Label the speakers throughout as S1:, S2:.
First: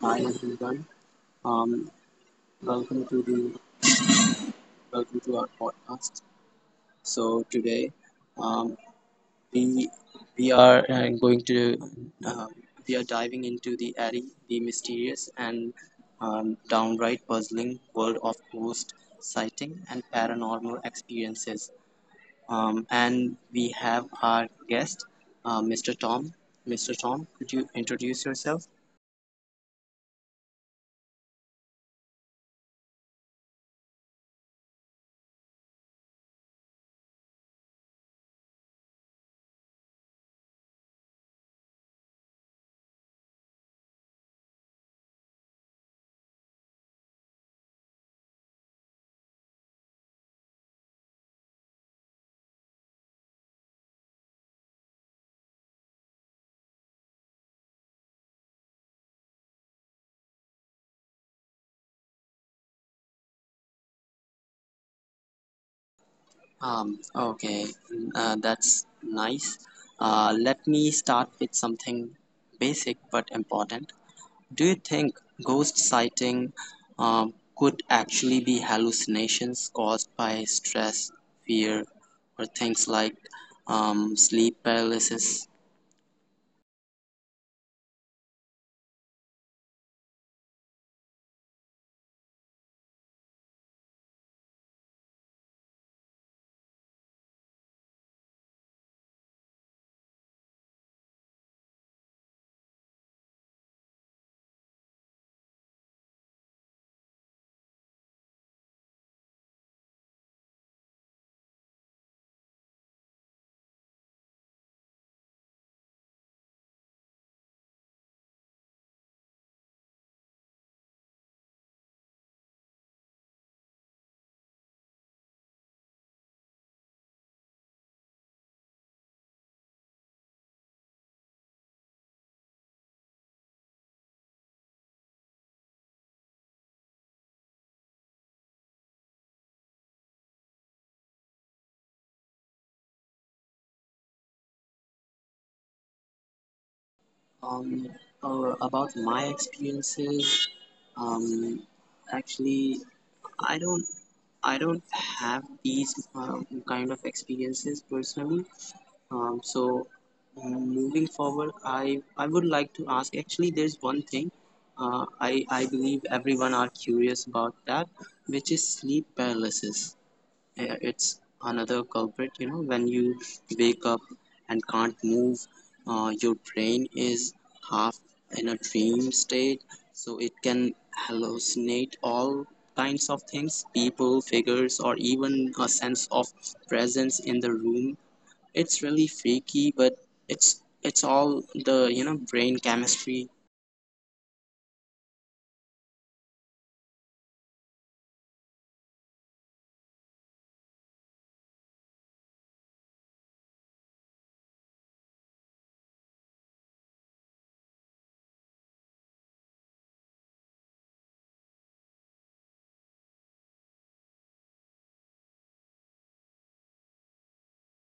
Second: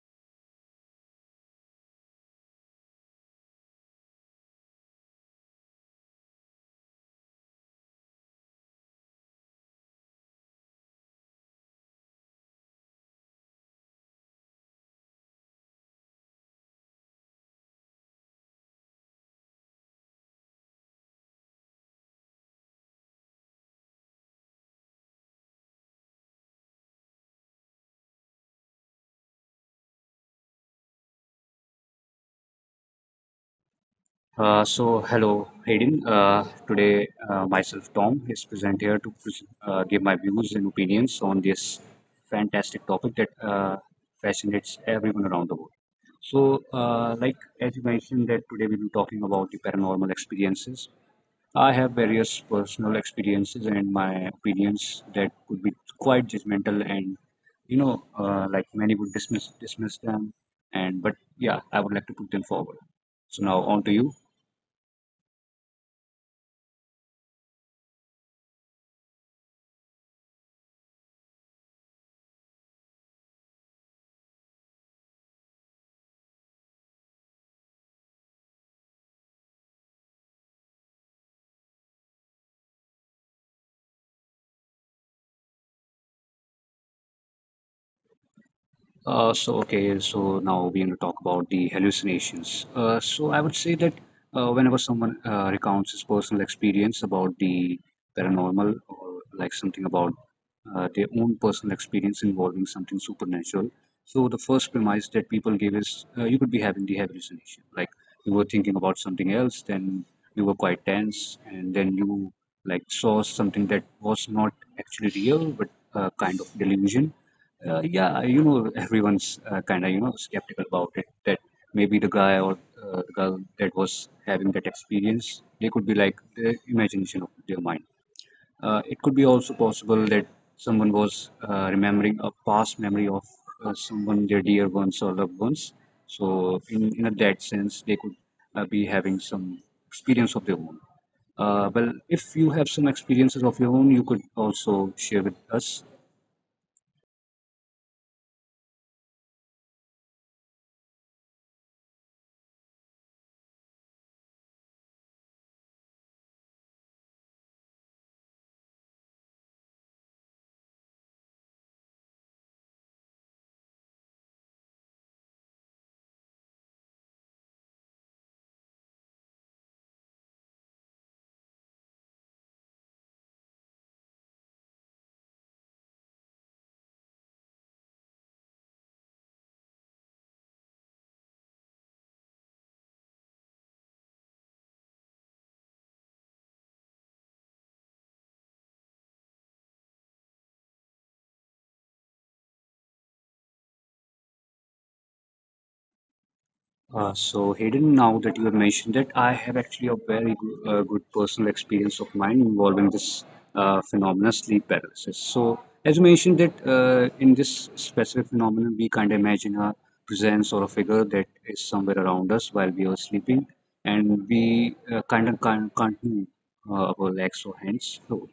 S1: Hi everyone. Um, welcome to the welcome to our podcast. So today, um, we we are going to uh, we are diving into the airy, the mysterious, and downright puzzling world of ghost sighting and paranormal experiences. And we have our guest, Mr. Tom. Mr. Tom, could you introduce yourself?
S2: Hello, Hayden. Today, myself, Tom, is present here to give my views and opinions on this fantastic topic that fascinates everyone around the world. So, like as you mentioned, that today we'll be talking about the paranormal experiences. I have various personal experiences and my opinions that could be quite judgmental, and like many would dismiss them. And but yeah, I would like to put them forward. So now on to you.
S1: Okay, that's nice. Let me start with something basic but important. Do you think ghost sighting could actually be hallucinations caused by stress, fear, or things like sleep paralysis?
S2: Okay, so now we're going to talk about the hallucinations. So I would say that whenever someone recounts his personal experience about the paranormal or like something about their own personal experience involving something supernatural, so the first premise that people give is you could be having the hallucination, like you were thinking about something else, then you were quite tense, and then you like saw something that was not actually real but kind of delusion. Yeah, you know, everyone's kind of skeptical about it. That maybe the guy or the girl that was having that experience, they could be like the imagination of their mind. It could be also possible that someone was remembering a past memory of someone, their dear ones or loved ones. So, in a that sense, they could be having some experience of their own. Well, if you have some experiences of your own, you could also share with us.
S1: Um, or about my experiences, um, actually, I don't I don't have these kind of experiences personally. Um, so moving forward, I would like to ask. Actually, there's one thing. I believe everyone are curious about that, which is sleep paralysis. It's another culprit. You know, when you wake up and can't move, your brain is half in a dream state, so it can hallucinate all kinds of things, people, figures, or even a sense of presence in the room. It's really fakey, but it's all the brain chemistry.
S2: So Hayden, now that you have mentioned it, I have actually a very good personal experience of mine involving this phenomenon, sleep paralysis. So as you mentioned that in this specific phenomenon, we kind of imagine a presence or a figure that is somewhere around us while we are sleeping, and we kind of can't move our legs or hands. So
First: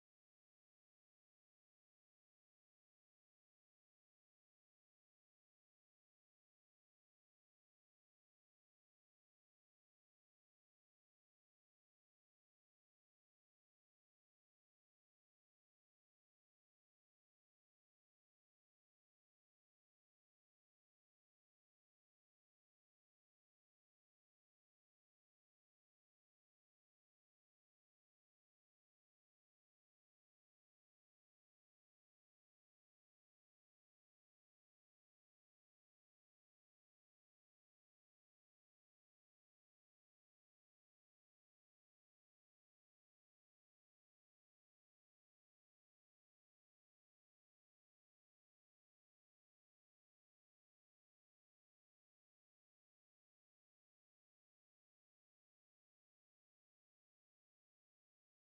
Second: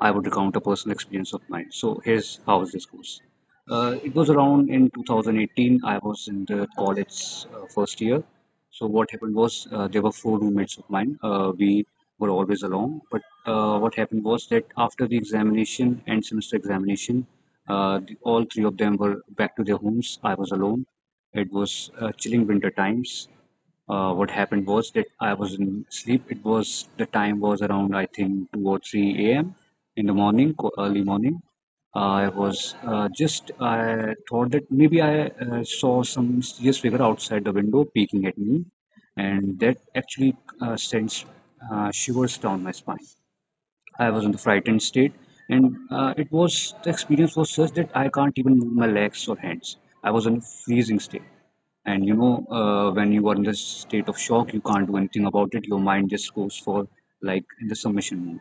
S2: I would recount a personal experience of mine. So here's how this goes. It was around in 2018. I was in the college first year. So what happened was there were four roommates of mine. We were always alone. But what happened was that after the examination end semester examination, all three of them were back to their homes. I was alone. It was chilling winter times. What happened was that I was in sleep. It was the time was around I think 2 or 3 a.m. in the morning, early morning. I was just I thought that maybe I saw some serious figure outside the window peeking at me, and that actually sends shivers down my spine. I was in the frightened state, and it was the experience was such that I can't even move my legs or hands. I was in a freezing state. And when you are in the state of shock, you can't do anything about it. Your mind just goes for like in the submission mode.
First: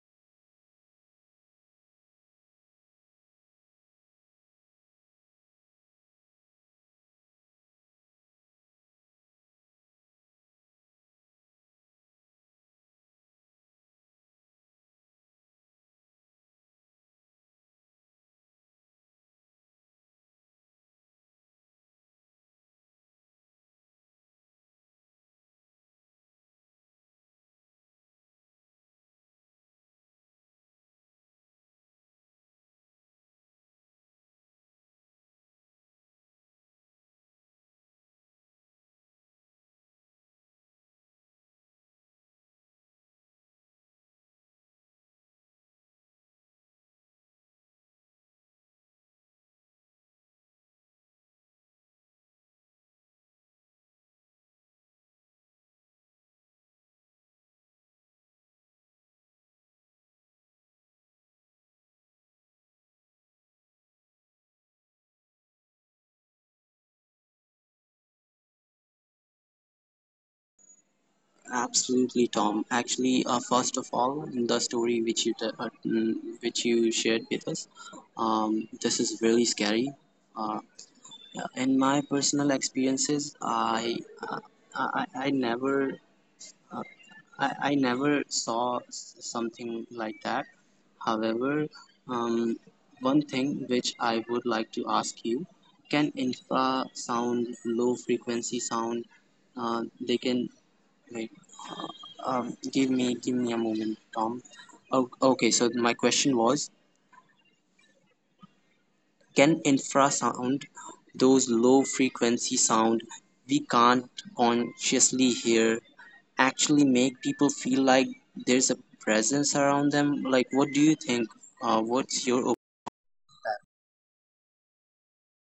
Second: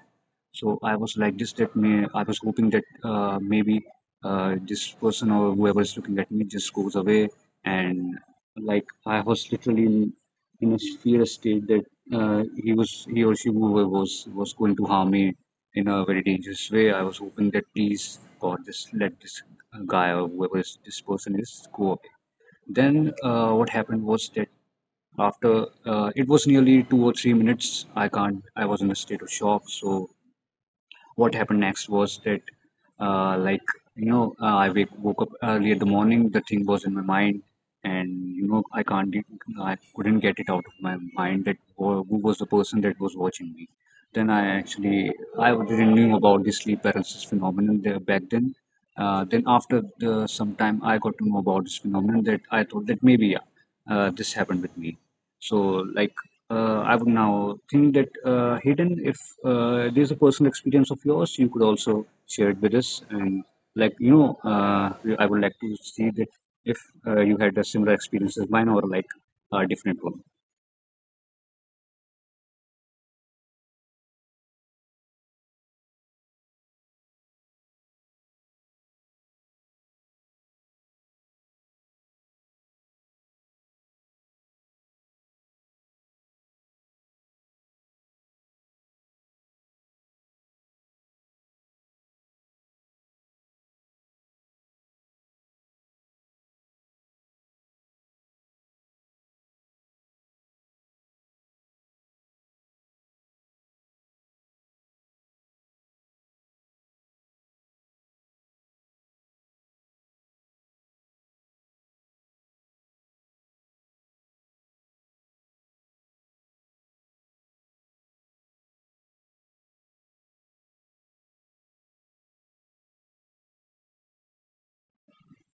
S2: So I was like this. That may I was hoping that maybe this person or whoever is looking at me just goes away. And like I was literally in a fear state that he or she whoever was going to harm me in a very dangerous way. I was hoping that please God, just let this guy or whoever is, this person is go. Then what happened was that after it was nearly 2 or 3 minutes, I can't. I was in a state of shock, so what happened next was that like woke up early in the morning. The thing was in my mind, and I couldn't get it out of my mind that who was the person that was watching me. Then I didn't knew about the sleep paralysis phenomenon there back then. Then after some time I got to know about this phenomenon that I thought that maybe yeah, this happened with me. So like I would now think that Hayden, if there's a personal experience of yours, you could also share it with us. And like I would like to see that if you had a similar experience as mine or like a different one.
S1: Absolutely, Tom. Actually, first of all, the story which which you shared with us, this is really scary. Uh, in my personal experiences, uh, I never uh, I never saw something like that. However, um, one thing which I would like to ask you, can infrasound, low frequency sound, they can wait. Give me a moment, Tom. Oh, okay. So my question was, can infrasound, those low frequency sound we can't consciously hear, actually make people feel like there's a presence around them? Like, what do you think? Uh, what's your op-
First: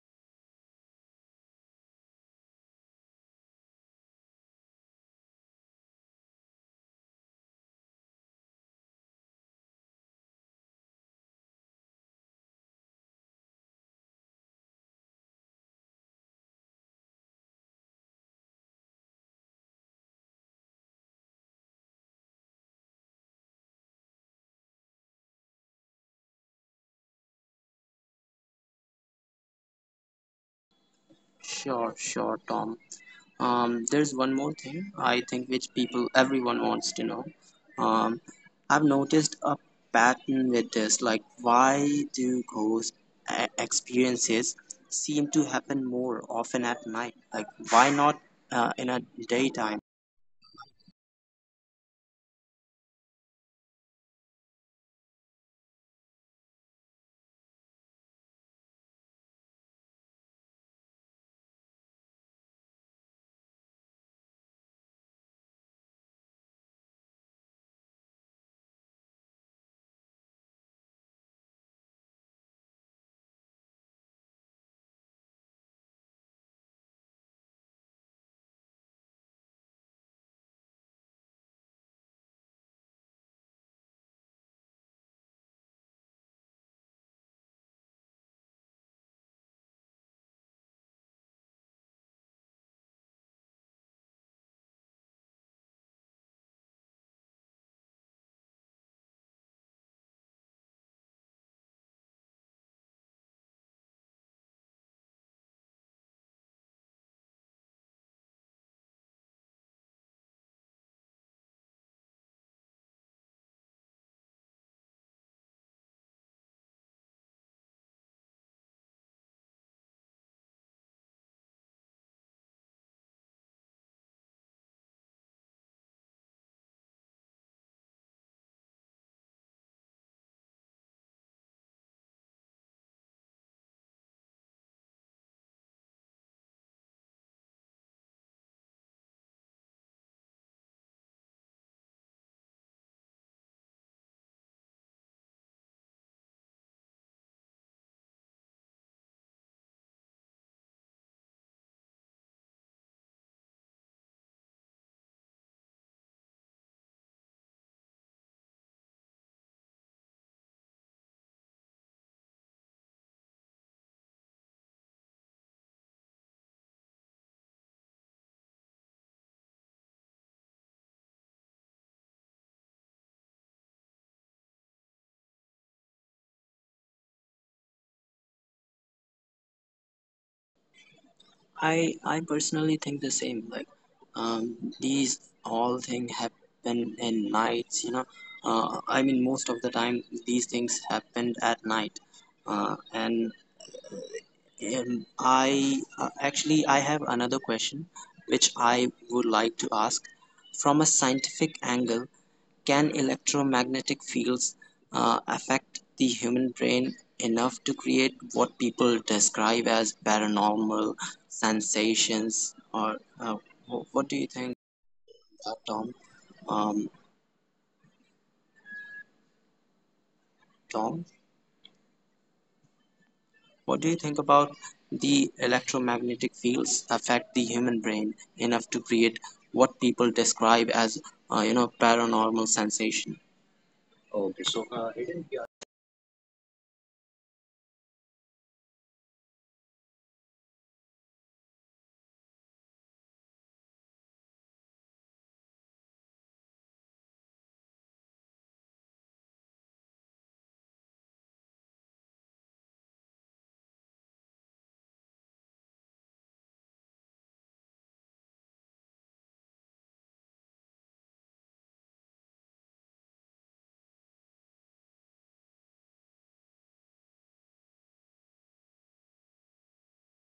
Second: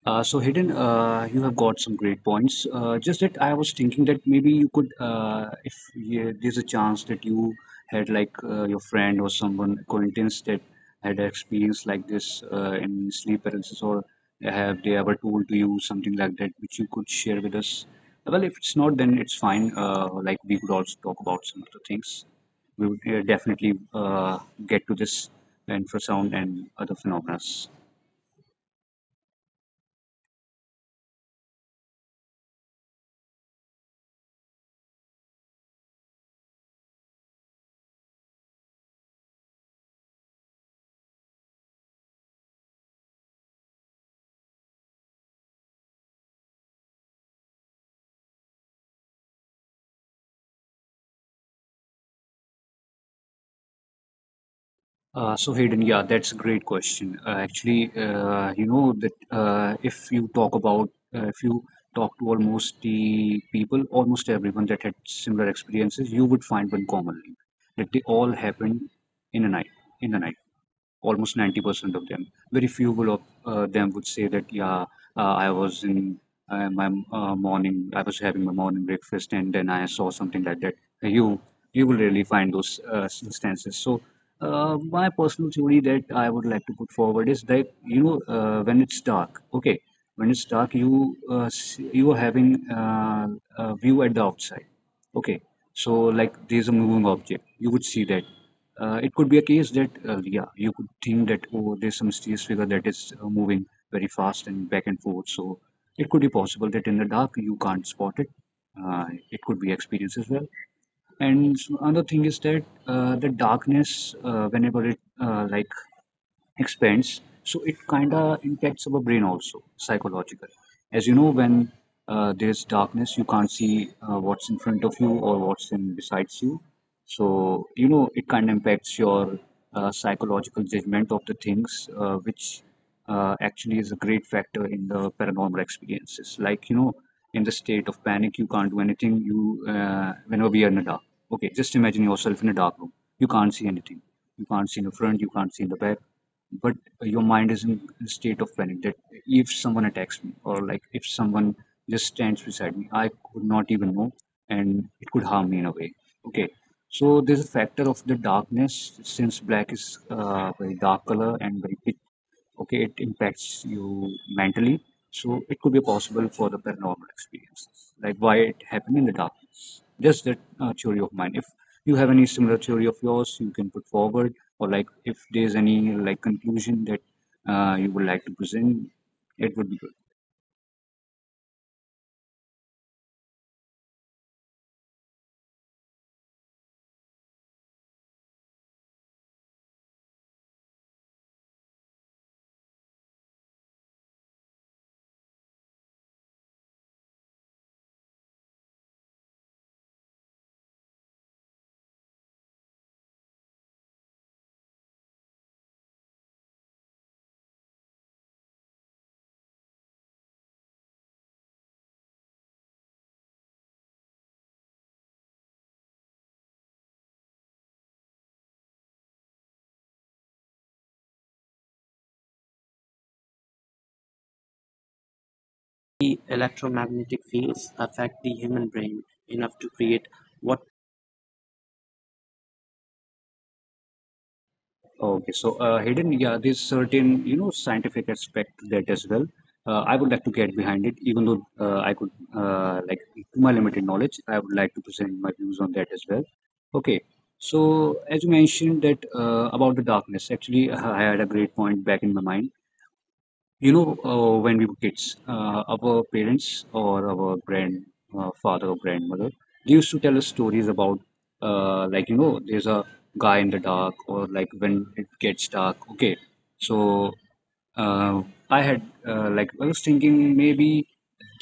S2: So Hidden, you have got some great points. Just that I was thinking that maybe you could, if yeah, there's a chance that you had like your friend or someone acquaintance that had experience like this in sleep paralysis, or have they ever told to you something like that, which you could share with us? Well, if it's not, then it's fine. Like we could also talk about some other things. We would definitely get to this infrasound and other phenomena.
S1: Sure, sure, Tom. There's one more thing I think which people everyone wants to know. Um, I've noticed a pattern with this. Like, why do ghost experiences seem to happen more often at night? Like, why not in a daytime?
S2: So Hayden, yeah, that's a great question. Actually, you know that if you talk to almost the people, almost everyone that had similar experiences, you would find one common link that they all happened in a night, in the night almost 90% of them. Very few of them would say that, yeah, I was in my morning, I was having my morning breakfast and then I saw something like that. You you will really find those instances. So my personal theory that I would like to put forward is that, when it's dark, okay, when it's dark, you are having a view at the outside. Okay, so like there's a moving object, you would see that it could be a case that yeah, you could think that, oh, there's some mysterious figure that is moving very fast and back and forth. So it could be possible that in the dark you can't spot it. uh, it could be experienced as well. And another thing is that the darkness, whenever it like expands, so it kind of impacts our brain also psychological. As you know, when there's darkness, you can't see what's in front of you or what's in besides you. So it kind of impacts your psychological judgment of the things, which actually is a great factor in the paranormal experiences. Like in the state of panic, you can't do anything. You whenever we are in the dark, okay, just imagine yourself in a dark room. You can't see anything, you can't see in the front, you can't see in the back. But your mind is in a state of panic that if someone attacks me, or like if someone just stands beside me, I could not even know, and it could harm me in a way. Okay, so there's a factor of the darkness. Since black is very dark color and very pitch, okay, it impacts you mentally. So it could be possible for the paranormal experience, like why it happened in the dark. Just that theory of mine. If you have any similar theory of yours, you can put forward, or like if there's any like conclusion that you would like to present, it would be good.
S1: I personally think the same. Like, these all things happen in nights. You know, I mean, most of the time these things happened at night, and I actually I have another question which I would like to ask. From a scientific angle, can electromagnetic fields affect the human brain enough to create what people describe as paranormal sensations? What do you think, Tom? Um, Tom? What do you think about
S2: The
S1: the
S2: electromagnetic
S1: electromagnetic
S2: fields
S1: fields
S2: affect the
S1: affect the
S2: human
S1: human
S2: brain
S1: brain
S2: enough to
S1: enough to
S2: create
S1: create
S2: what.
S1: what people describe as, paranormal sensation?
S2: Okay,
S1: Okay,
S2: so
S1: so
S2: hidden,
S1: Aiden,
S2: yeah,
S1: yeah.
S2: there's certain, scientific aspect to that as well. I would like to get behind it, even though like, to my limited knowledge, I would like to present my views on that as well. Okay, so as you mentioned that about the darkness, actually, I had a great point back in my mind. You know, when we were kids, our parents or our grandfather or grandmother, they used to tell us stories about, like, there's a guy in the dark, or like when it gets dark. Okay. So uh, like, I was thinking maybe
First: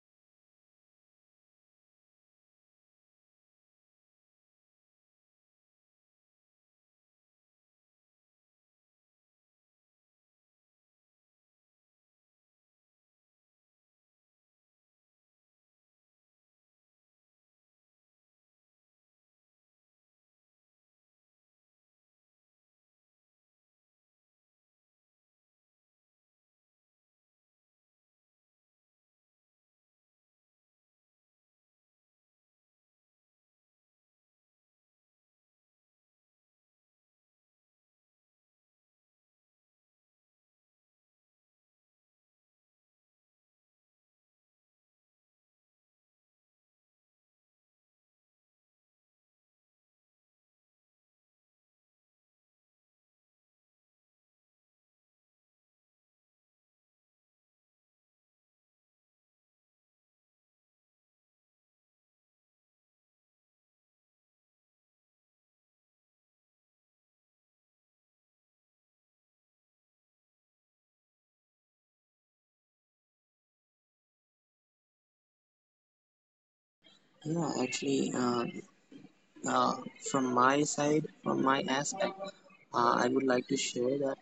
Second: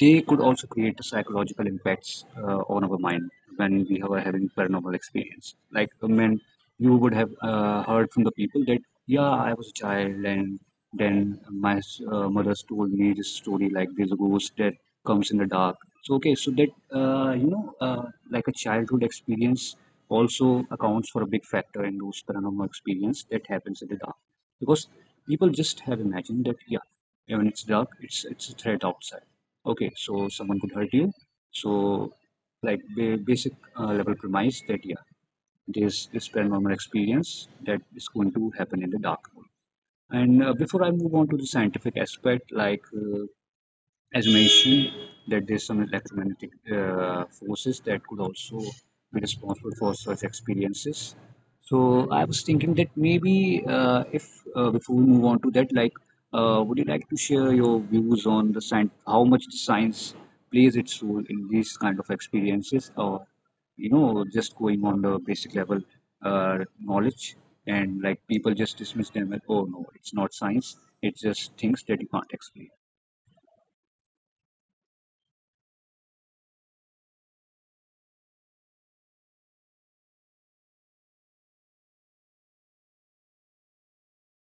S2: they could also create psychological impacts on our mind when we were having paranormal experience. Like, when you would have heard from the people that, yeah, I was a child and then my mother's told me this story like this ghost that comes in the dark. So okay, so that like a childhood experience also accounts for a big factor in those paranormal experience that happens in the dark, because people just have imagined that yeah, when it's dark, it's a threat outside. Okay, so someone could hurt you. So like basic level premise that yeah, there's this paranormal experience that is going to happen in the dark. And Before I move on to the scientific aspect, as mentioned, that there's some electromagnetic forces that could also be responsible for such experiences. So I was thinking that maybe if before we move on to that, would you like to share your views on the science, how much the science plays its role in these kind of experiences, or you know, just going on the basic level knowledge, and like people just dismiss them as, oh no, it's not science, it's just things that you can't explain.
S1: Yeah, actually, Uh, from my side, from my aspect, I would like to share that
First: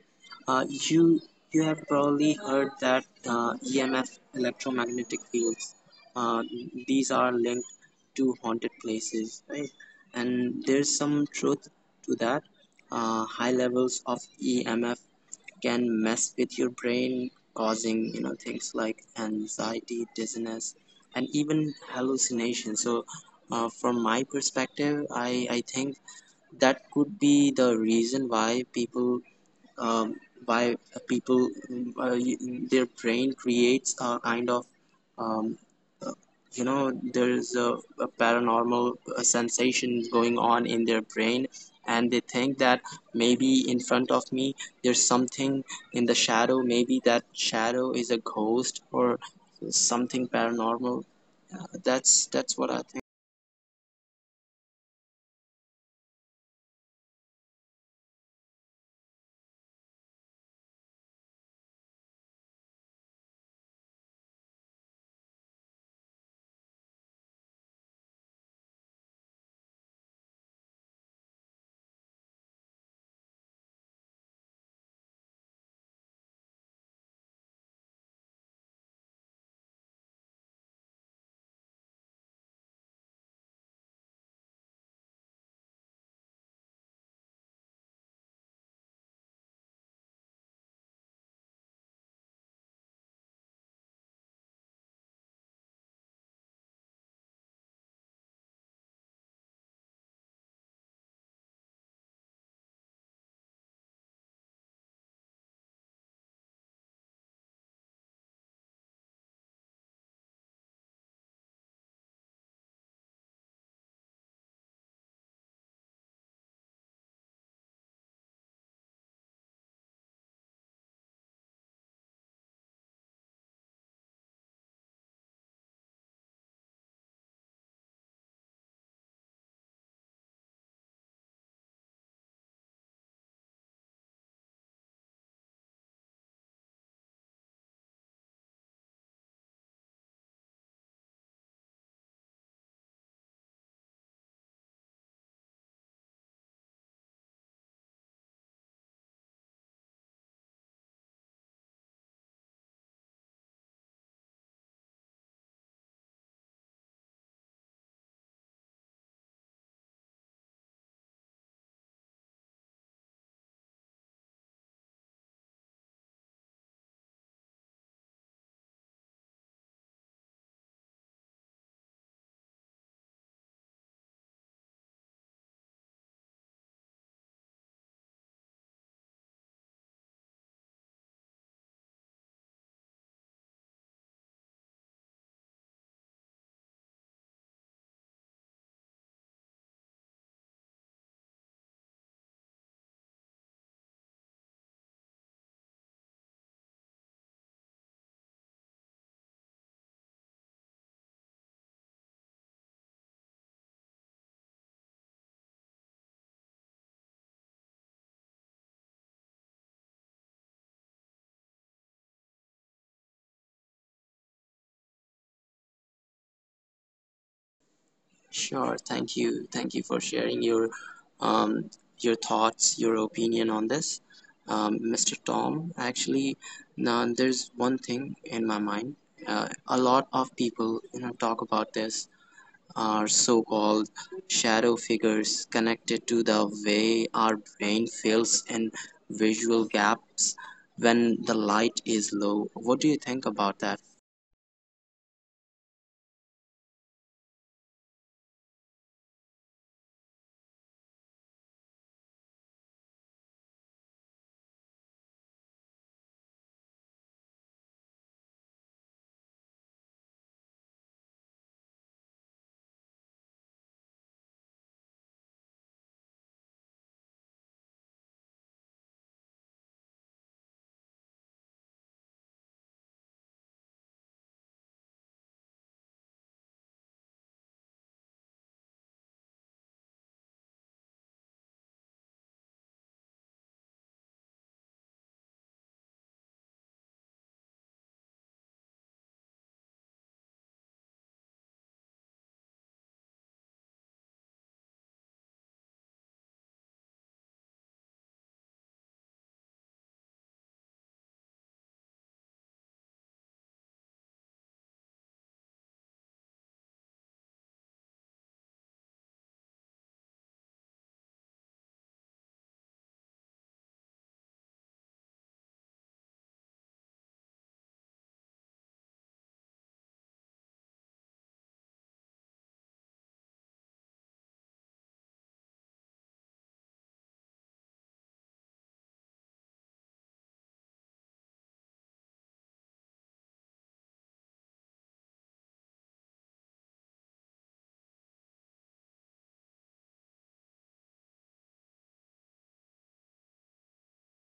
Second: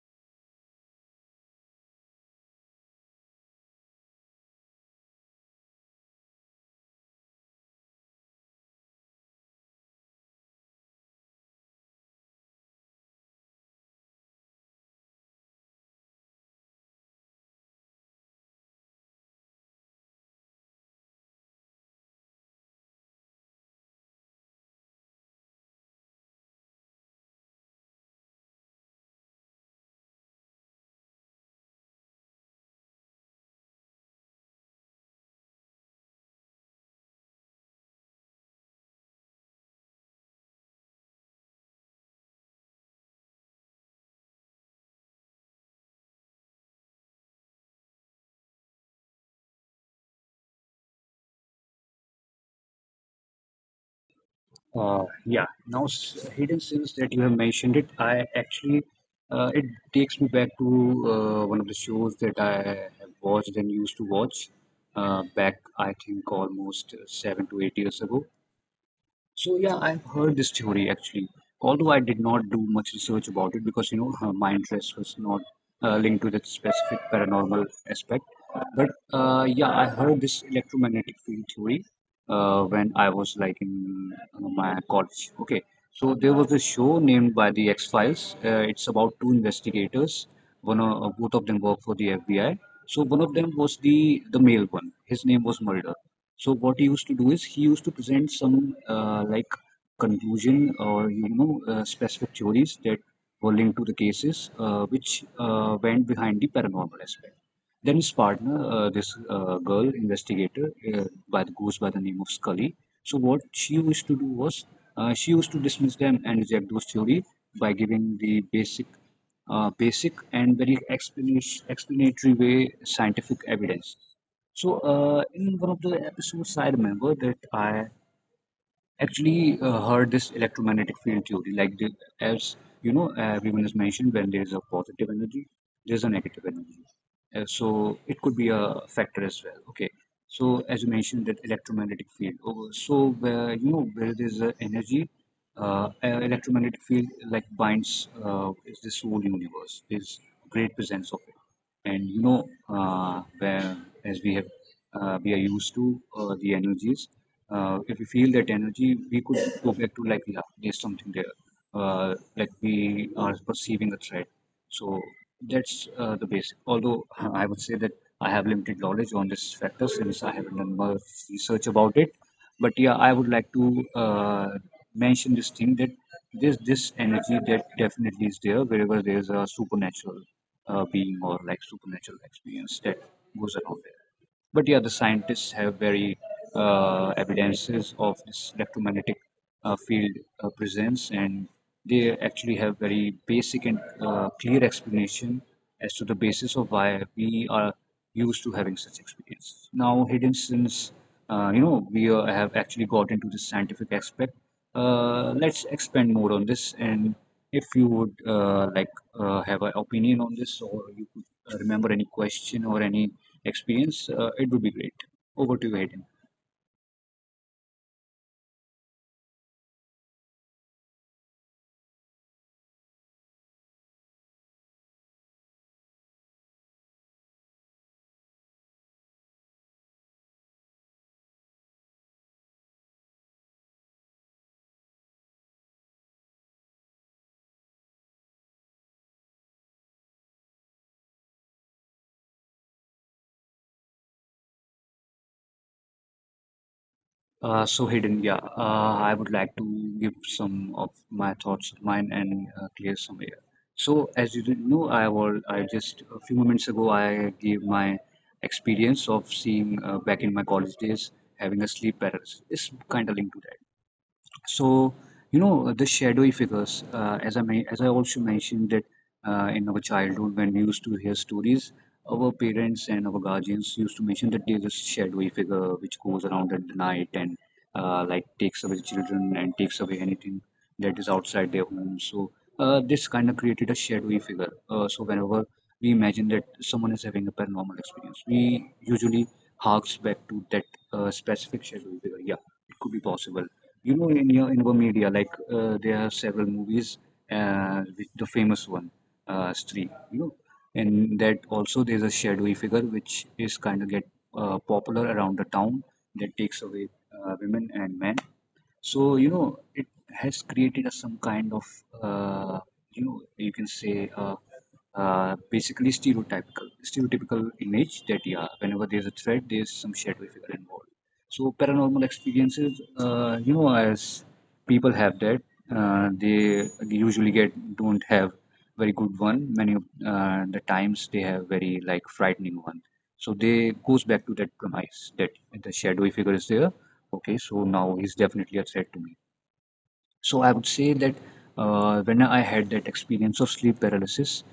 S1: uh, you you have probably heard that EMF electromagnetic fields uh, these are linked to haunted places, right? And there's some truth to that. High levels of EMF can mess with your brain, causing things like anxiety, dizziness, and even hallucination. So, from my perspective, I think that could be the reason why um, why people uh, their brain creates a kind of um, uh, there's a paranormal sensation going on in their brain, and they think that maybe in front of me there's something in the shadow. Maybe that shadow is a ghost or something paranormal. That's what I think.
S2: Yeah, now s- hidden since that you have mentioned it, I actually it takes me back to one of the shows that I have watched and used to watch back, I think, almost 7 to 8 years ago. So yeah, I've heard this theory actually. Although I did not do much research about it because you know my interest was not linked to that specific paranormal aspect. But Yeah, I heard this electromagnetic field theory when I was like in my college. Okay, so there was a show named by the X Files. It's about two investigators. One of Both of them work for the FBI. So one of them was the male one. His name was Mulder. So what he used to do is he used to present some like conclusion or you know specific theories that were linked to the cases which went behind the paranormal aspect. Then his partner, this girl investigator, goes by the name of Scully. So what she used to do was she used to dismiss them and reject those theories by giving the basic basic and very explanatory way scientific evidence. So, in one of the episodes, I remember that I actually heard this electromagnetic field theory like the, as you know everyone has mentioned when there is a positive energy, there's a negative energy. So it could be a factor as well. Okay, so as you mentioned that electromagnetic field, oh, so where you know where there's a energy, uh, electromagnetic field like binds, is this whole universe is great presence of it, and you know where as we have we are used to the energies. If we feel that energy, we could go back to like, yeah, there's something there, like we are perceiving a threat. So that's the basic. Although I would say that I have limited knowledge on this factor since I haven't done much research about it. But yeah, I would like to mention this thing that there's this energy that definitely is there wherever there's a supernatural being or like supernatural experience that goes around there. But yeah, the scientists have very evidences of this electromagnetic field presence, and they actually have very basic and clear explanation as to the basis of why we are used to having such experiences. Now, hidden since you know we have actually got into this scientific aspect, let's expand more on this, and if you would like have an opinion on this, or you could remember any question or any experience, it would be great. Over to you, Hayden.
S1: Sure. Thank you. Thank you for sharing um, your thoughts, your opinion on this, Mr. Tom. Actually, now there's one thing in my mind. A lot of people, you know, talk about this. Are so-called shadow figures connected to the way our brain feels and visual gaps when the light is low? What do you think about that?
S2: So Hayden, yeah, I would like to give some of my thoughts of mine and clear some air. So as you didn't know, I just a few moments ago I gave my experience of seeing back in my college days having a sleep paralysis. It's kind of linked to that. So, you know, the shadowy figures, as I also mentioned that in our childhood, when we used to hear stories, our parents and our guardians used to mention that there's a shadowy figure which goes around at the night and like takes away children and takes away anything that is outside their home. So, this kind of created a shadowy figure. So, whenever we imagine that someone is having a paranormal experience, we usually harks back to that specific shadowy figure. Yeah, it could be possible, you know, in your in our media, like there are several movies, which the famous one, Stree. You know, and that also there's a shadowy figure which is kind of get popular around the town that takes away women and men. So, you know, it has created a, some kind of, uh, you know, you can say, basically stereotypical image that, yeah, whenever there's a threat, there's some shadowy figure involved. So, paranormal experiences, you know, as people have that, they usually get don't have very good one. Many of the times they have very like frightening one. So they goes back to that premise that the shadowy figure is there. Okay, so now he's definitely a threat to me. So I would say that when I had that experience of sleep paralysis,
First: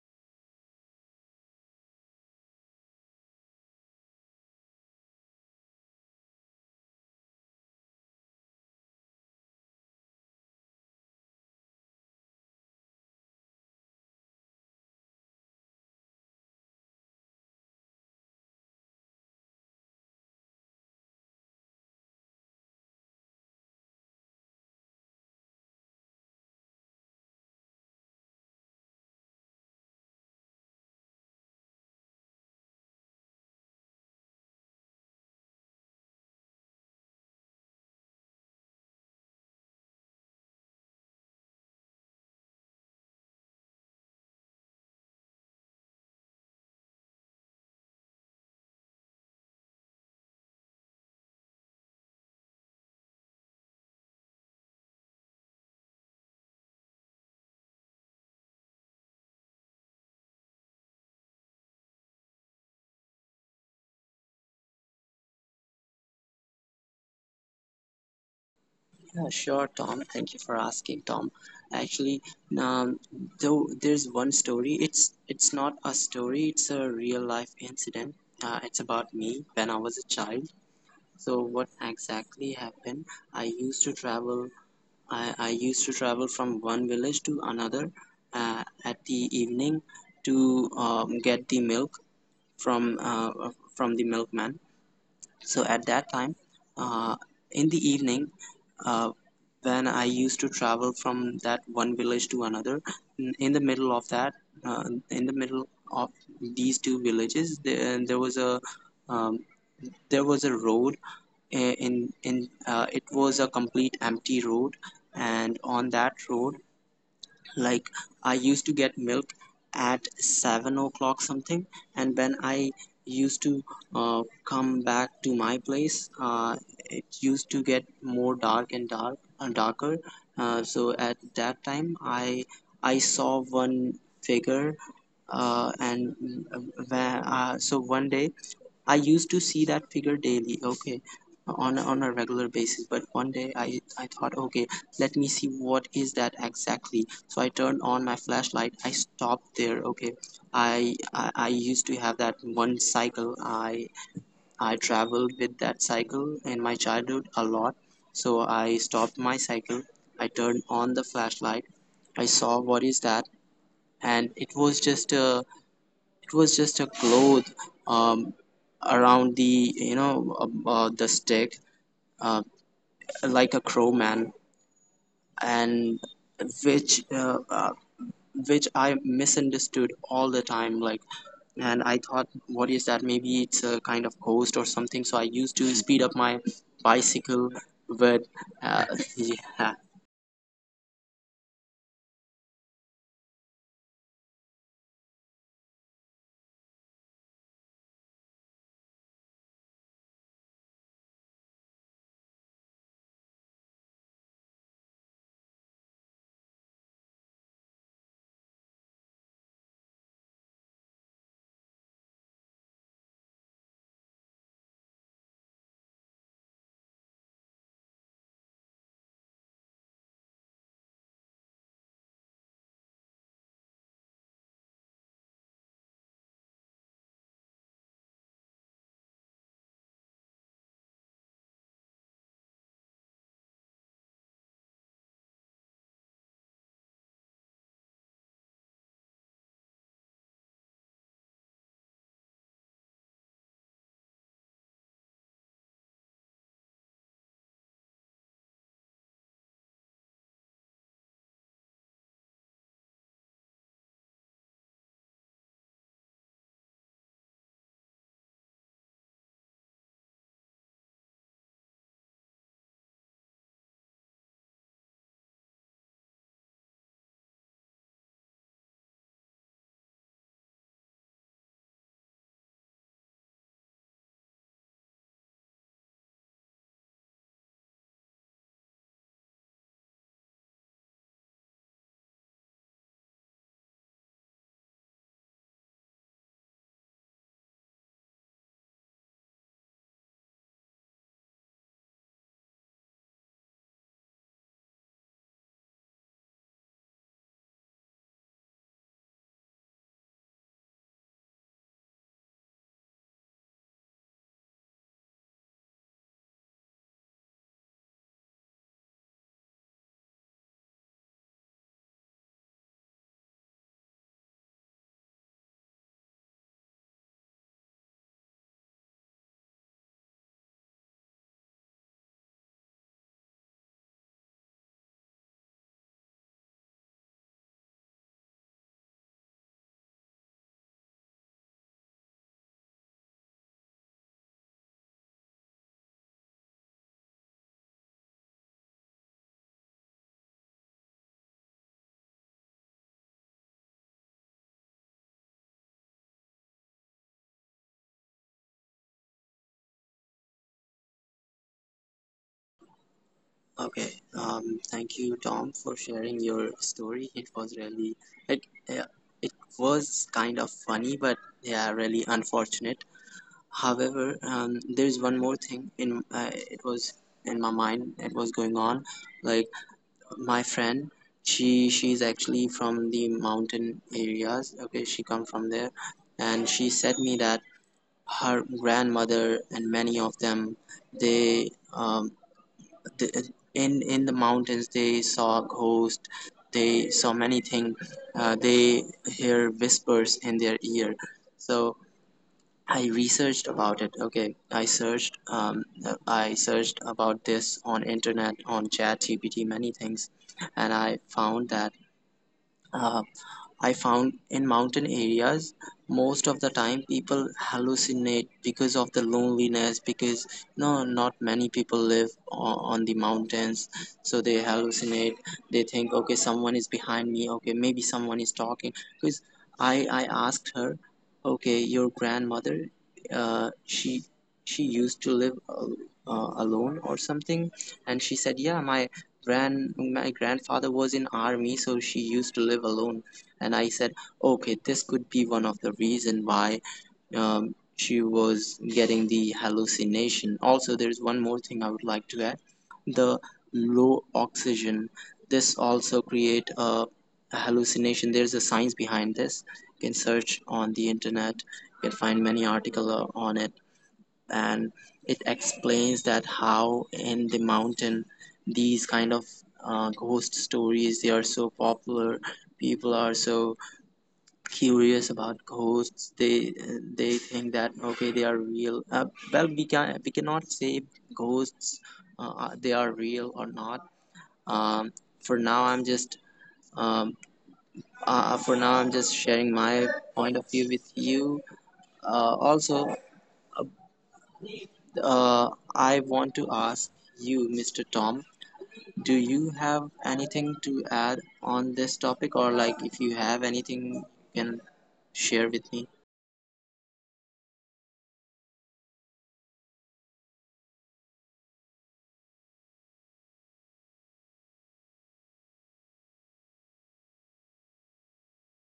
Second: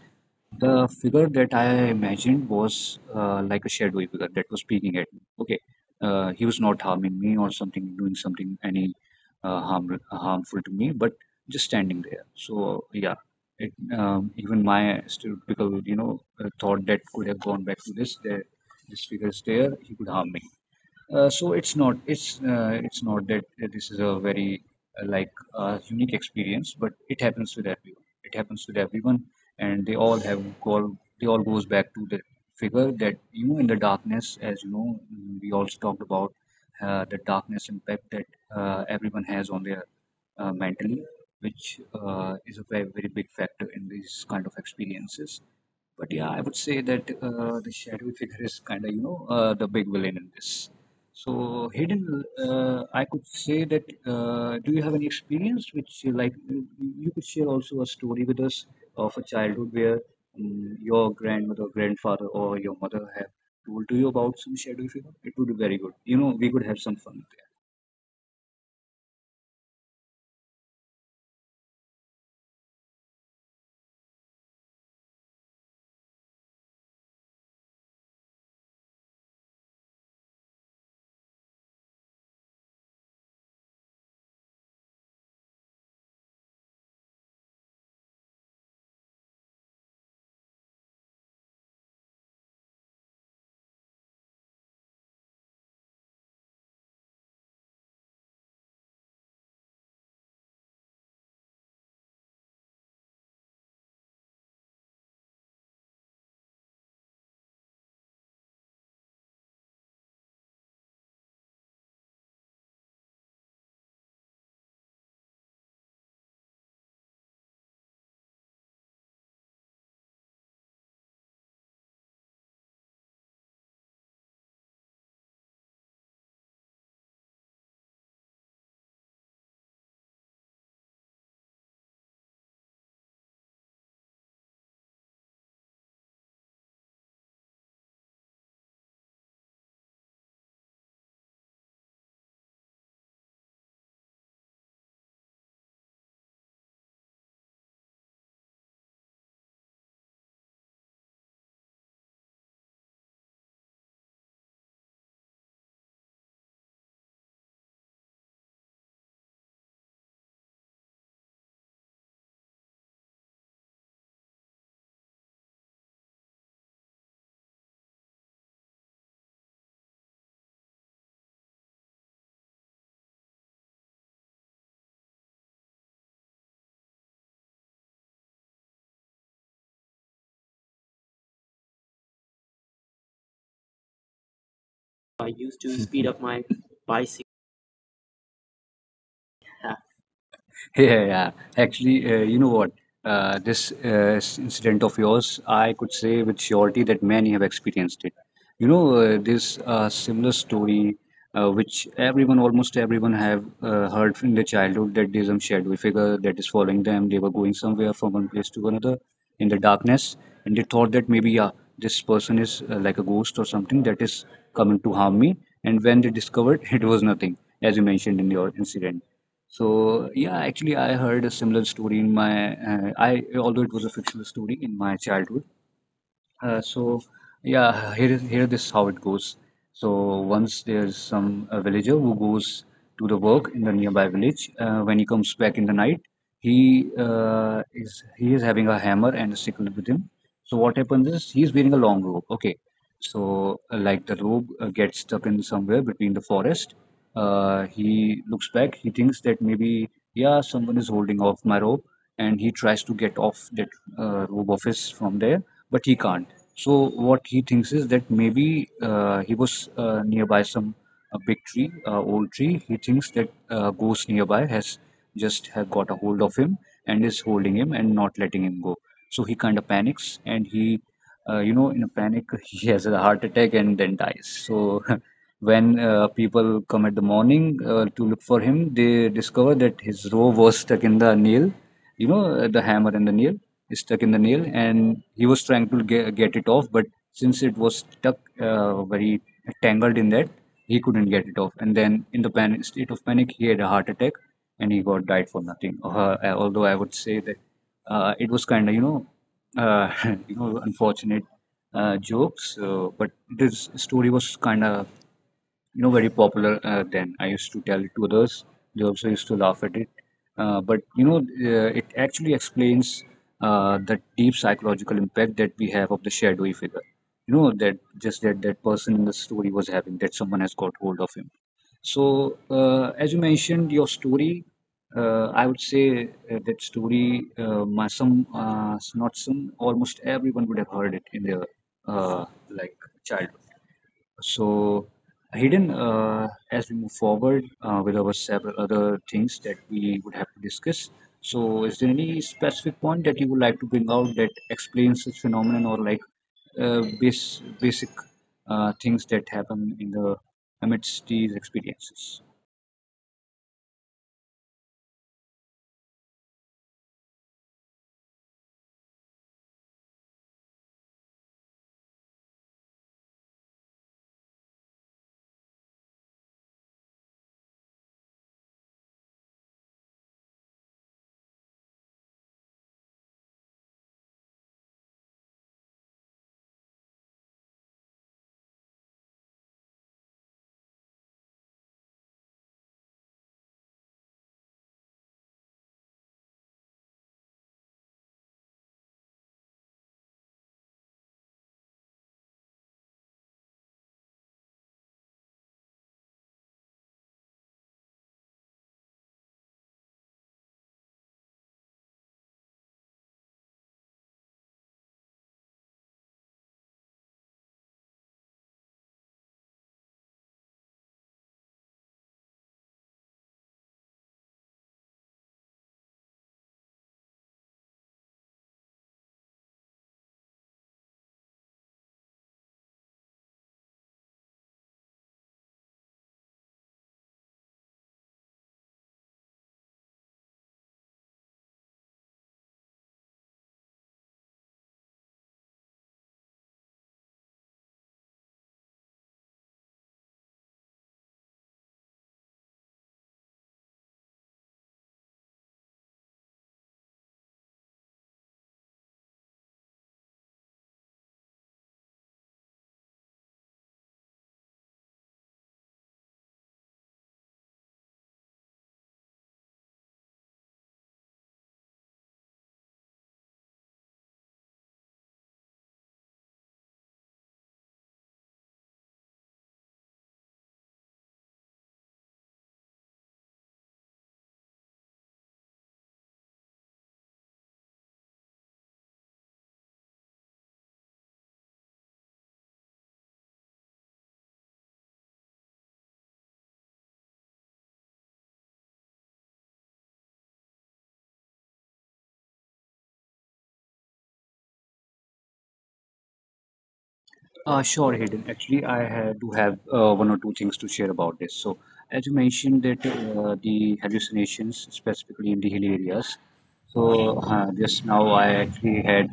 S2: the figure that I imagined was like a shadowy figure that was peeking at me. Okay, he was not harming me or something, doing something any harmful to me, but just standing there. So yeah, it even my stereotypical you know thought that could have gone back to this. There, this figure is there. He could harm me. So it's not that this is a very uh, like unique experience, but it happens with everyone. It happens with everyone, and they all goes back to the figure that you know in the darkness, as you know, we also talked about the darkness impact that everyone has on their mentally, which is a very very big factor in these kind of experiences. But yeah, I would say that the shadowy figure is kind of you know the big villain in this. So hidden, I could say that. Do you have any experience which, you could share also a story with us of a childhood where your grandmother, grandfather, or your mother have told to you about some shadowy figure? It would be very good. You know, we could have some fun
S1: Yeah, sure, Tom. Thank you for asking, Tom. Actually, um, though there's one story. It's not a story. It's a real life incident. It's about me when I was a child. So what exactly happened? I used to travel. I used to travel from one village to another at the evening to get the milk from uh, from the milkman. So at that time, uh, in the evening uh, when I used to travel from that one village to another, in the middle of that, uh, in the middle of these two villages, there was a um, road. Uh, In in it was a complete empty road, and on that road, like I used to get milk at 7 o'clock something, and when I used to uh, come back to my place it used to get more dark and dark and darker. So at that time I saw one figure uh, and uh, so one day I used to see that figure daily, okay, on a regular basis. But one day I thought, okay, let me see what is that exactly. So I turned on my flashlight. I stopped there, okay. I I used to have that one cycle. I I traveled with that cycle in my childhood a lot. So I stopped my cycle. I turned on the flashlight. I saw what is that, and it was just a cloth um, around the the stick, uh, like a crow man, and which uh, uh, which I misunderstood all the time. Like, and I thought, what is that? Maybe it's a kind of ghost or something. So
S2: there. I
S1: I
S2: used
S1: used
S2: to
S1: to
S2: speed
S1: speed
S2: up
S1: up
S2: my
S1: my
S2: bicycle.
S1: bicycle. But uh, yeah.
S2: Yeah, yeah. Actually, you know what? This incident of yours, I could say with surety that many have experienced it. You know, this similar story, which everyone, almost everyone, have heard from their childhood that there's some shadowy figure that is following them. They were going somewhere from one place to another in the darkness, and they thought that maybe, yeah, this person is like a ghost or something that is coming to harm me. And when they discovered, it was nothing, as you mentioned in your incident. So yeah, actually, I heard a similar story in my. I although it was a fictional story in my childhood, so yeah, here this how it goes. So once there's some a villager who goes to the work in the nearby village. When he comes back in the night, he is having a hammer and a sickle with him. So what happens is he's wearing a long robe. Okay, so like the robe gets stuck in somewhere between the forest. He looks back. He thinks that maybe yeah, someone is holding off my robe, and he tries to get off that robe of his from there, but he can't. So what he thinks is that maybe he was nearby some a big tree, old tree. He thinks that ghost nearby has just have got a hold of him and is holding him and not letting him go. So he kind of panics and he, you know, in a panic he has a heart attack and then dies. So when people come at the morning to look for him, they discover that his rope was stuck in the nail, you know, the hammer and the nail stuck in the nail, and he was trying to get it off, but since it was stuck very tangled in that, he couldn't get it off. And then, in the state of panic, he had a heart attack, and he got died for nothing. Although I would say that it was kind of, uh, unfortunate jokes, but this story was kind of, you know, very popular. Then I used to tell it to others. They also used to laugh at it. But it actually explains the deep psychological impact that we have of the shadowy figure, you know, that just that person in the story was having, that someone has got hold of him. So as you mentioned your story, I would say that story, my some uh, not some almost everyone would have heard it in their, uh, like childhood. So, Hayden, as we move forward with our several other things that we would have to discuss, so is there any specific point that you would like to bring out that explains this phenomenon, or like basic things that happen in the amidst these experiences?
S1: Okay, thank you, Tom, for sharing your story. It was really, yeah, it was kind of funny, but yeah, really unfortunate. However, there's one more thing in, it was in my mind. It was going on, like, my friend, she's actually from the mountain areas. Okay, she come from there, and she said me that her grandmother and many of them, they in the mountains they saw ghosts, they saw many things, they hear whispers in their ear. So I researched about it, okay. I searched about this on internet, on ChatGPT, many things, and I found that uh, I found in mountain areas, most of the time people hallucinate because of the loneliness, because no, not many people live on the mountains, so they hallucinate. They think, okay, someone is behind me. Okay, maybe someone is talking. Because I asked her, okay, your grandmother, uh, she she used to live alone or something, and she said, yeah, my grand my grandfather was in army, so she used to live alone. And I said, okay, this could be one of the reason why she was getting the hallucination. Also, there is one more thing I would like to add: the low oxygen. This also create a hallucination. There's a science behind this. You can search on the internet. You can find many articles on it, and it explains that how in the mountain these kind of ghost stories they are so popular. People are so curious about ghosts. They think that, okay, they are real. Well, we cannot say ghosts they are real or not. um, for now i'm just um, for now I'm just sharing my point of view with you. Also uh, I want to ask you, Mr. Tom, do you have anything to add on this topic, or like, if you have anything you can share with me?
S2: Sure, Hayden. Actually, I ha do have one or two things to share about this. So, as you mentioned that the hallucinations, specifically in the hilly areas, so just now I actually had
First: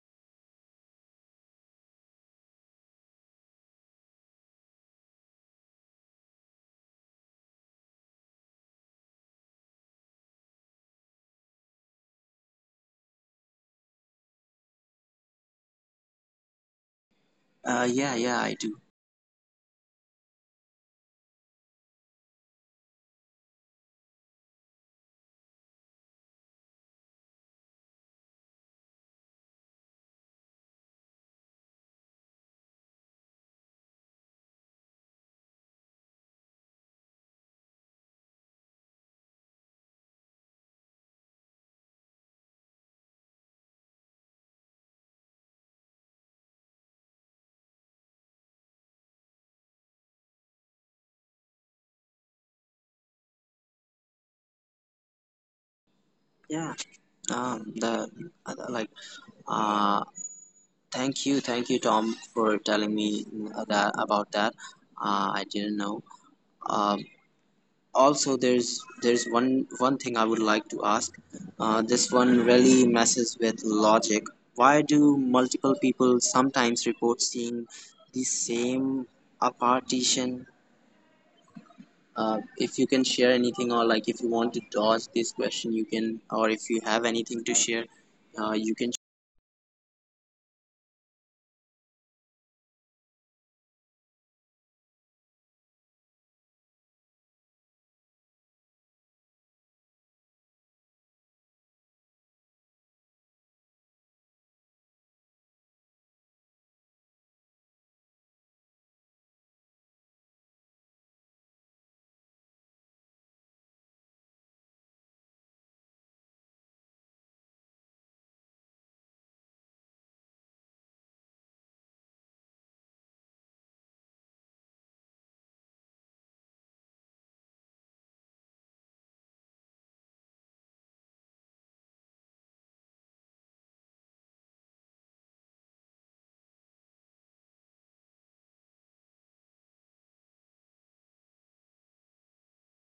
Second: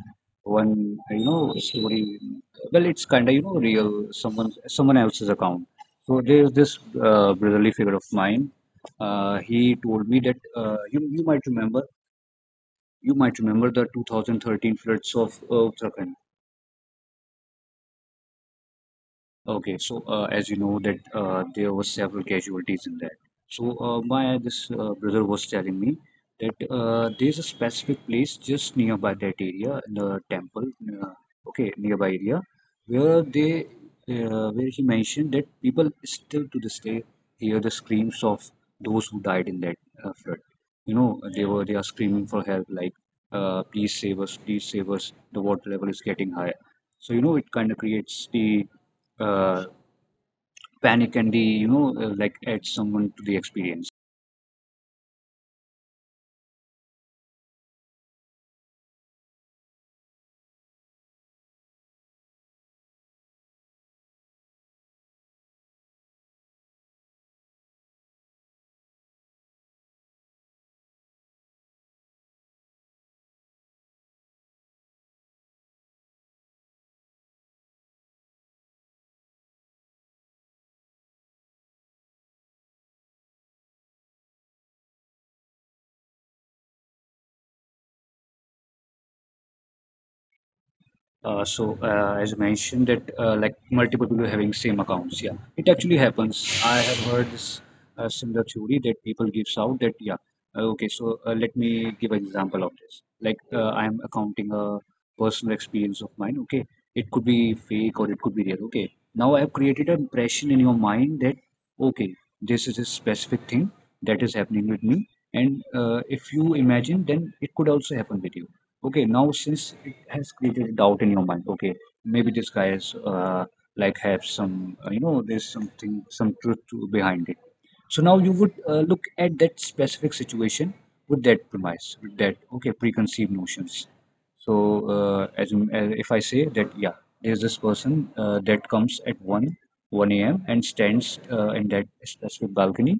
S2: one, you know, story. Well, it's kind of, you know, real, someone else's account. So there's this brotherly figure of mine. He told me that uh, you might remember, you might remember the 2013 floods of Uttarakhand.
S1: yeah, yeah, I do.
S2: Okay, so as you know that there were several casualties in that. So my this brother was telling me that there's a specific place just nearby that area, the temple, uh, okay, nearby area, where they where he mentioned that people still to this day hear the screams of those who died in that flood. You know, they are screaming for help, like please save us, please save us. The water level is getting high. So you know, it kind of creates the uh, panic and the, you know, like, add someone to the experience.
S1: Yeah. The like uh thank you, thank you, Tom, for telling me that, about that. I didn't know. um also, there's one thing I would like to ask. This one really messes with logic. Why do multiple people sometimes report seeing the same a partition? If you can share anything, or like, if you want to dodge this question, you can, or if you have anything to share you can.
S2: So as you mentioned that like multiple people having same accounts, yeah, it actually happens. I have heard this similar theory that people gives out that, yeah, okay. So let me give an example of this. Like I am accounting a personal experience of mine. Okay, it could be fake or it could be real. Okay, now I have created an impression in your mind that okay, this is a specific thing that is happening with me, and if you imagine, then it could also happen with you. Okay, now since it has created a doubt in your mind, okay, maybe this guy is like have some, you know, there's something, some truth to, behind it. So now you would look at that specific situation with that premise, with that, okay, preconceived notions. So if I say that, yeah, there's this person that comes at 1, 1 a.m. and stands in that specific balcony.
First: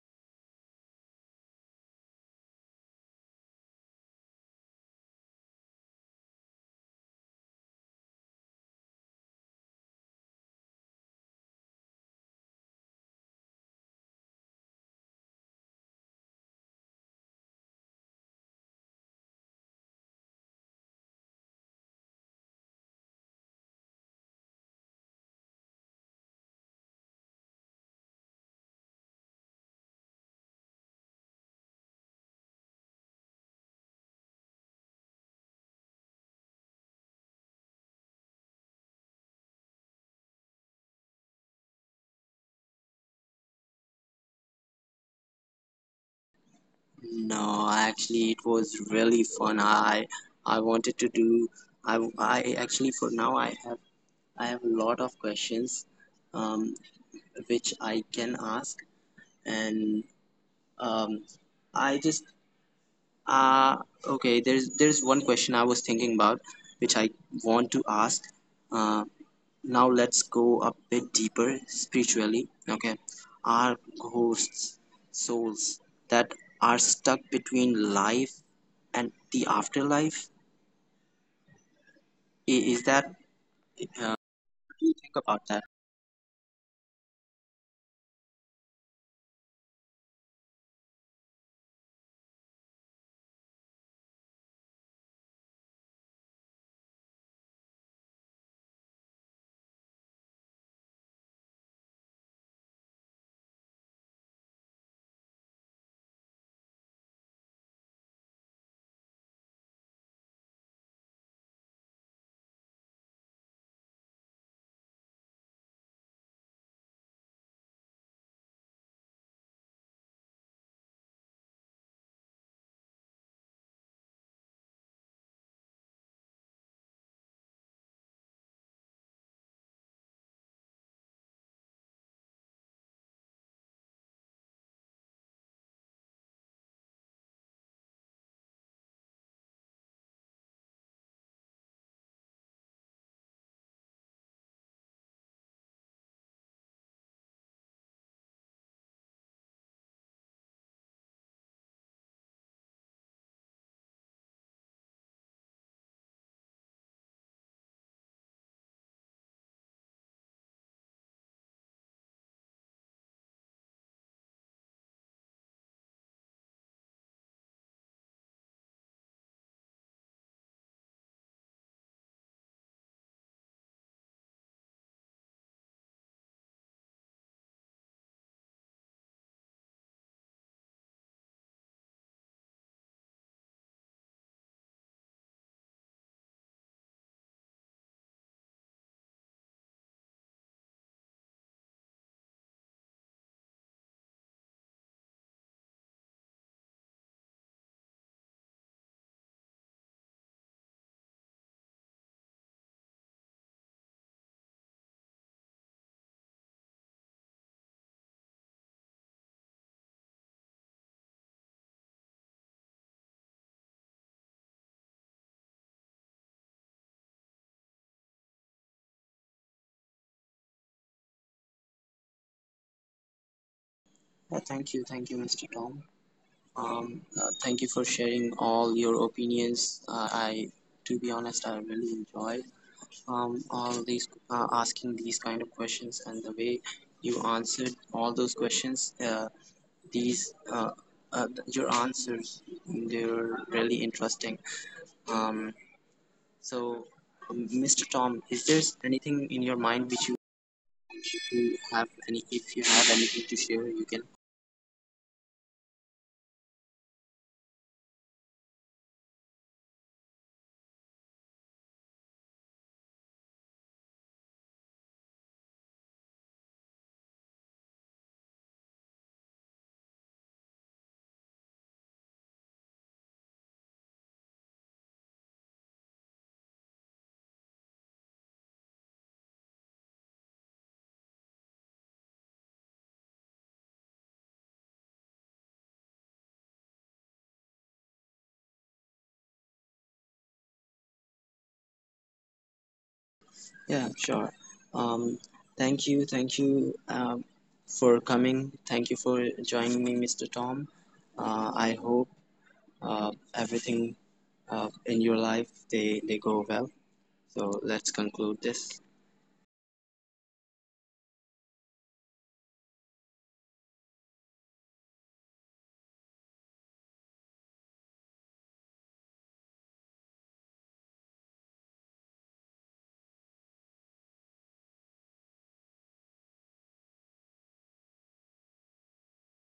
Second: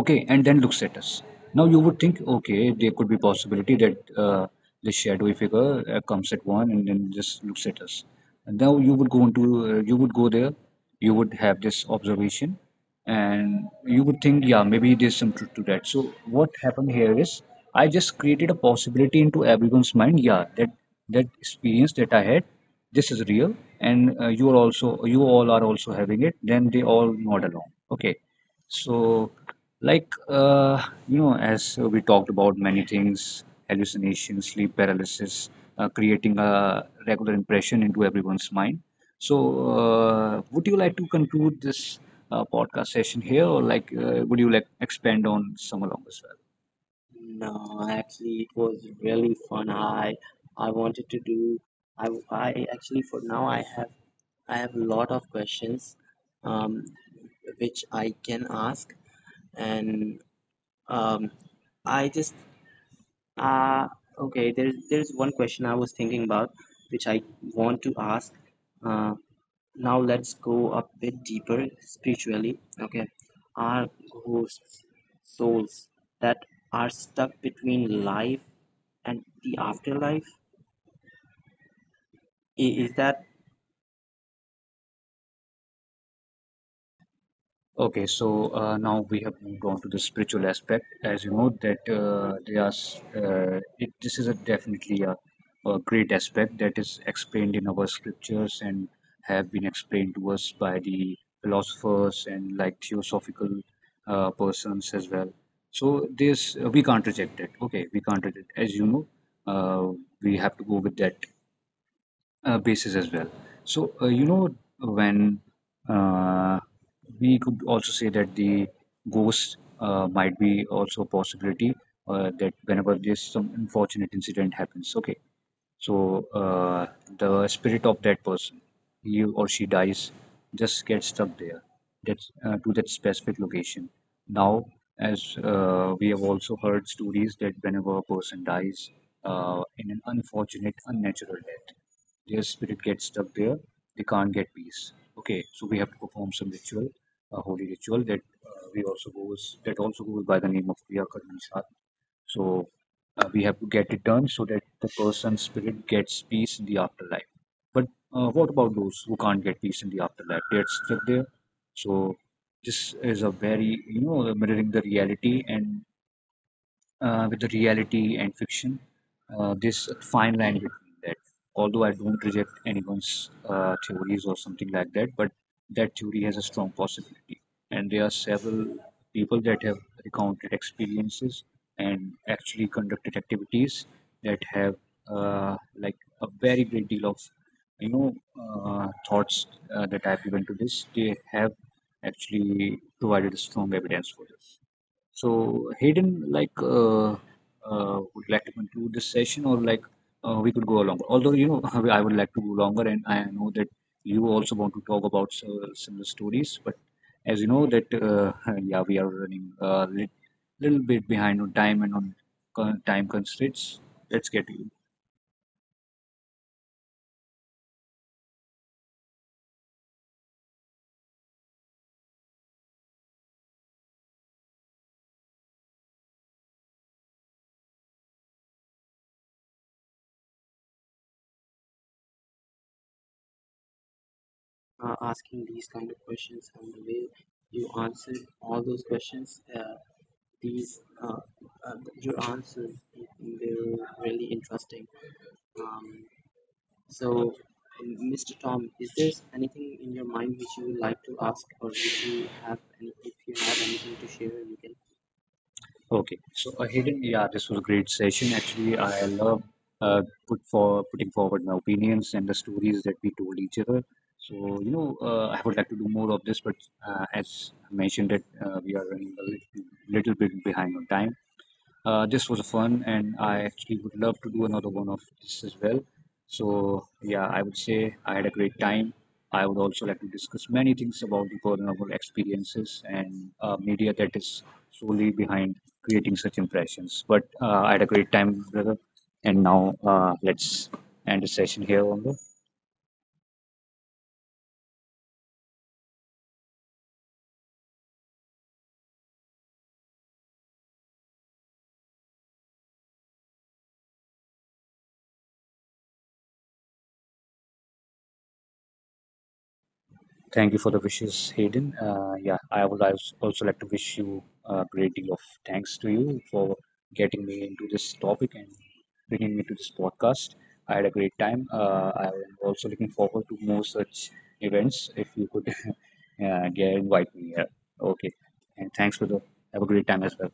S2: Okay, and then looks at us. Now you would think, okay, there could be possibility that the shadowy figure comes at one and then just looks at us. And now you would go into, you would go there, you would have this observation, and you would think, yeah, maybe there's some truth to that. So what happened here is, I just created a possibility into everyone's mind. Yeah, that that experience that I had, this is real, and you all are also having it. Then they all nod along. Okay. So, like, you know, as we talked about many things, hallucinations, sleep paralysis, creating a regular impression into everyone's mind. So, would you like to conclude this podcast session here, or like, would you like expand on some along as well?
S1: No,
S2: No,
S1: actually,
S2: actually, it
S1: it
S2: was
S1: was really
S2: really fun.
S1: fun. I
S2: I
S1: wanted
S2: wanted to
S1: to do.
S2: do.
S1: I
S2: I
S1: I
S2: I
S1: actually
S2: actually,
S1: for
S2: for now,
S1: now
S2: I have, I
S1: I have
S2: have
S1: a
S2: a
S1: lot
S2: lot
S1: of
S2: of
S1: questions,
S2: questions, um,
S1: um,
S2: which
S1: which
S2: I
S1: I
S2: can
S1: can ask,
S2: ask,
S1: and
S2: and um,
S1: um,
S2: I
S1: I
S2: just,
S1: just uh,
S2: uh, okay,
S1: okay, there's
S2: there's one
S1: one question
S2: question
S1: I
S2: I
S1: was
S2: was
S1: thinking
S2: thinking about
S1: about,
S2: which
S1: which I
S2: I want
S1: want
S2: to
S1: to
S2: ask.
S1: ask.
S2: Uh,
S1: Uh, now
S2: Now
S1: let's
S2: let's go
S1: go
S2: a
S1: a bit
S2: bit deeper
S1: deeper
S2: spiritually.
S1: spiritually.
S2: Okay.
S1: Okay,
S2: Are
S1: are
S2: ghosts
S1: ghosts souls
S2: souls that
S1: that
S2: are
S1: are stuck
S2: stuck
S1: between
S2: between life
S1: life and
S2: and
S1: the
S2: the afterlife?
S1: afterlife?
S2: I- Is
S1: Is that
S2: that...
S1: uh, what do you think about that?
S2: Okay, so now we have moved on to the spiritual aspect. As you know, that there are, s- it, this is a definitely a great aspect that is explained in our scriptures and have been explained to us by the philosophers and like theosophical persons as well. So this we can't reject it. Okay, we can't reject it. As you know, we have to go with that basis as well. So, you know, when uh, we could also say that the ghost might be also a possibility, that whenever there's some unfortunate incident happens, okay, so the spirit of that person, he or she dies, just gets stuck there, that's to that specific location. Now, as we have also heard stories that whenever a person dies in an unfortunate, unnatural death, their spirit gets stuck there. They can't get peace. Okay, so we have to perform some ritual, a holy ritual that we also goes that also goes by the name of kriya karma Nisar. So we have to get it done so that the person's spirit gets peace in the afterlife. But what about those who can't get peace in the afterlife? They're stuck there. So this is a very, you know, mirroring the reality and with the reality and fiction. This fine line between that. Although I don't reject anyone's theories or something like that, but that theory has a strong possibility. And there are several people that have recounted experiences and actually conducted activities that have like a very great deal of, you know, thoughts that I've given to this. They have actually provided strong evidence for this. So Hayden, would you like to conclude this session, or like we could go longer? Although, you know, I would like to go longer, and I know that you also want to talk about similar stories. But as you know, that yeah, we are running a little bit behind on time and on con time constraints. Let's get you.
S1: Thank you, Mr. Tom. Thank you for sharing all your opinions. I, to be honest, I really enjoyed all these,
S2: Asking
S1: asking
S2: these
S1: these
S2: kind of
S1: kind of
S2: questions,
S1: questions,
S2: and
S1: and
S2: the
S1: the
S2: way
S1: way
S2: you
S1: you
S2: answered
S1: answered
S2: all
S1: all
S2: those
S1: those questions.
S2: questions, these
S1: These
S2: uh, uh,
S1: uh,
S2: your
S1: your
S2: answers,
S1: answers,
S2: they
S1: they're
S2: were
S1: really
S2: really
S1: interesting.
S2: interesting.
S1: um,
S2: Um,
S1: so
S2: so,
S1: Mr.
S2: Mr.
S1: Tom,
S2: Tom,
S1: is
S2: is
S1: there
S2: there
S1: anything
S2: anything
S1: in
S2: in
S1: your
S2: your
S1: mind
S2: mind
S1: which
S2: which you would like to ask, or if
S1: you
S2: you
S1: have
S2: have
S1: any,
S2: any,
S1: if you
S2: if
S1: have
S2: you have
S1: anything to
S2: anything
S1: share,
S2: to
S1: you
S2: share,
S1: can.
S2: you can. Okay, so a hidden, yeah, this was a great session. Actually, I love putting forward my opinions and the stories that we told each other. So, you know, I would like to do more of this, but as I mentioned, that we are running a little bit behind on time. This was fun, and I actually would love to do another one of this as well. So, yeah, I would say I had a great time. I would also like to discuss many things about the vulnerable experiences and media that is solely behind creating such impressions. But I had a great time, brother. And now let's end the session here on the...
S1: Yeah, sure. um, thank you, for coming, thank you for joining me, Mr. Tom. I hope everything in your life, they go well. So let's conclude this.
S2: Thank you for the wishes, Hayden. Yeah, I would also like to wish you a great deal of thanks to you for getting me into this topic and bringing me to this podcast. I had a great time. I am also looking forward to more such events if you could get invite me here. Okay, and thanks for the... have a great time as well.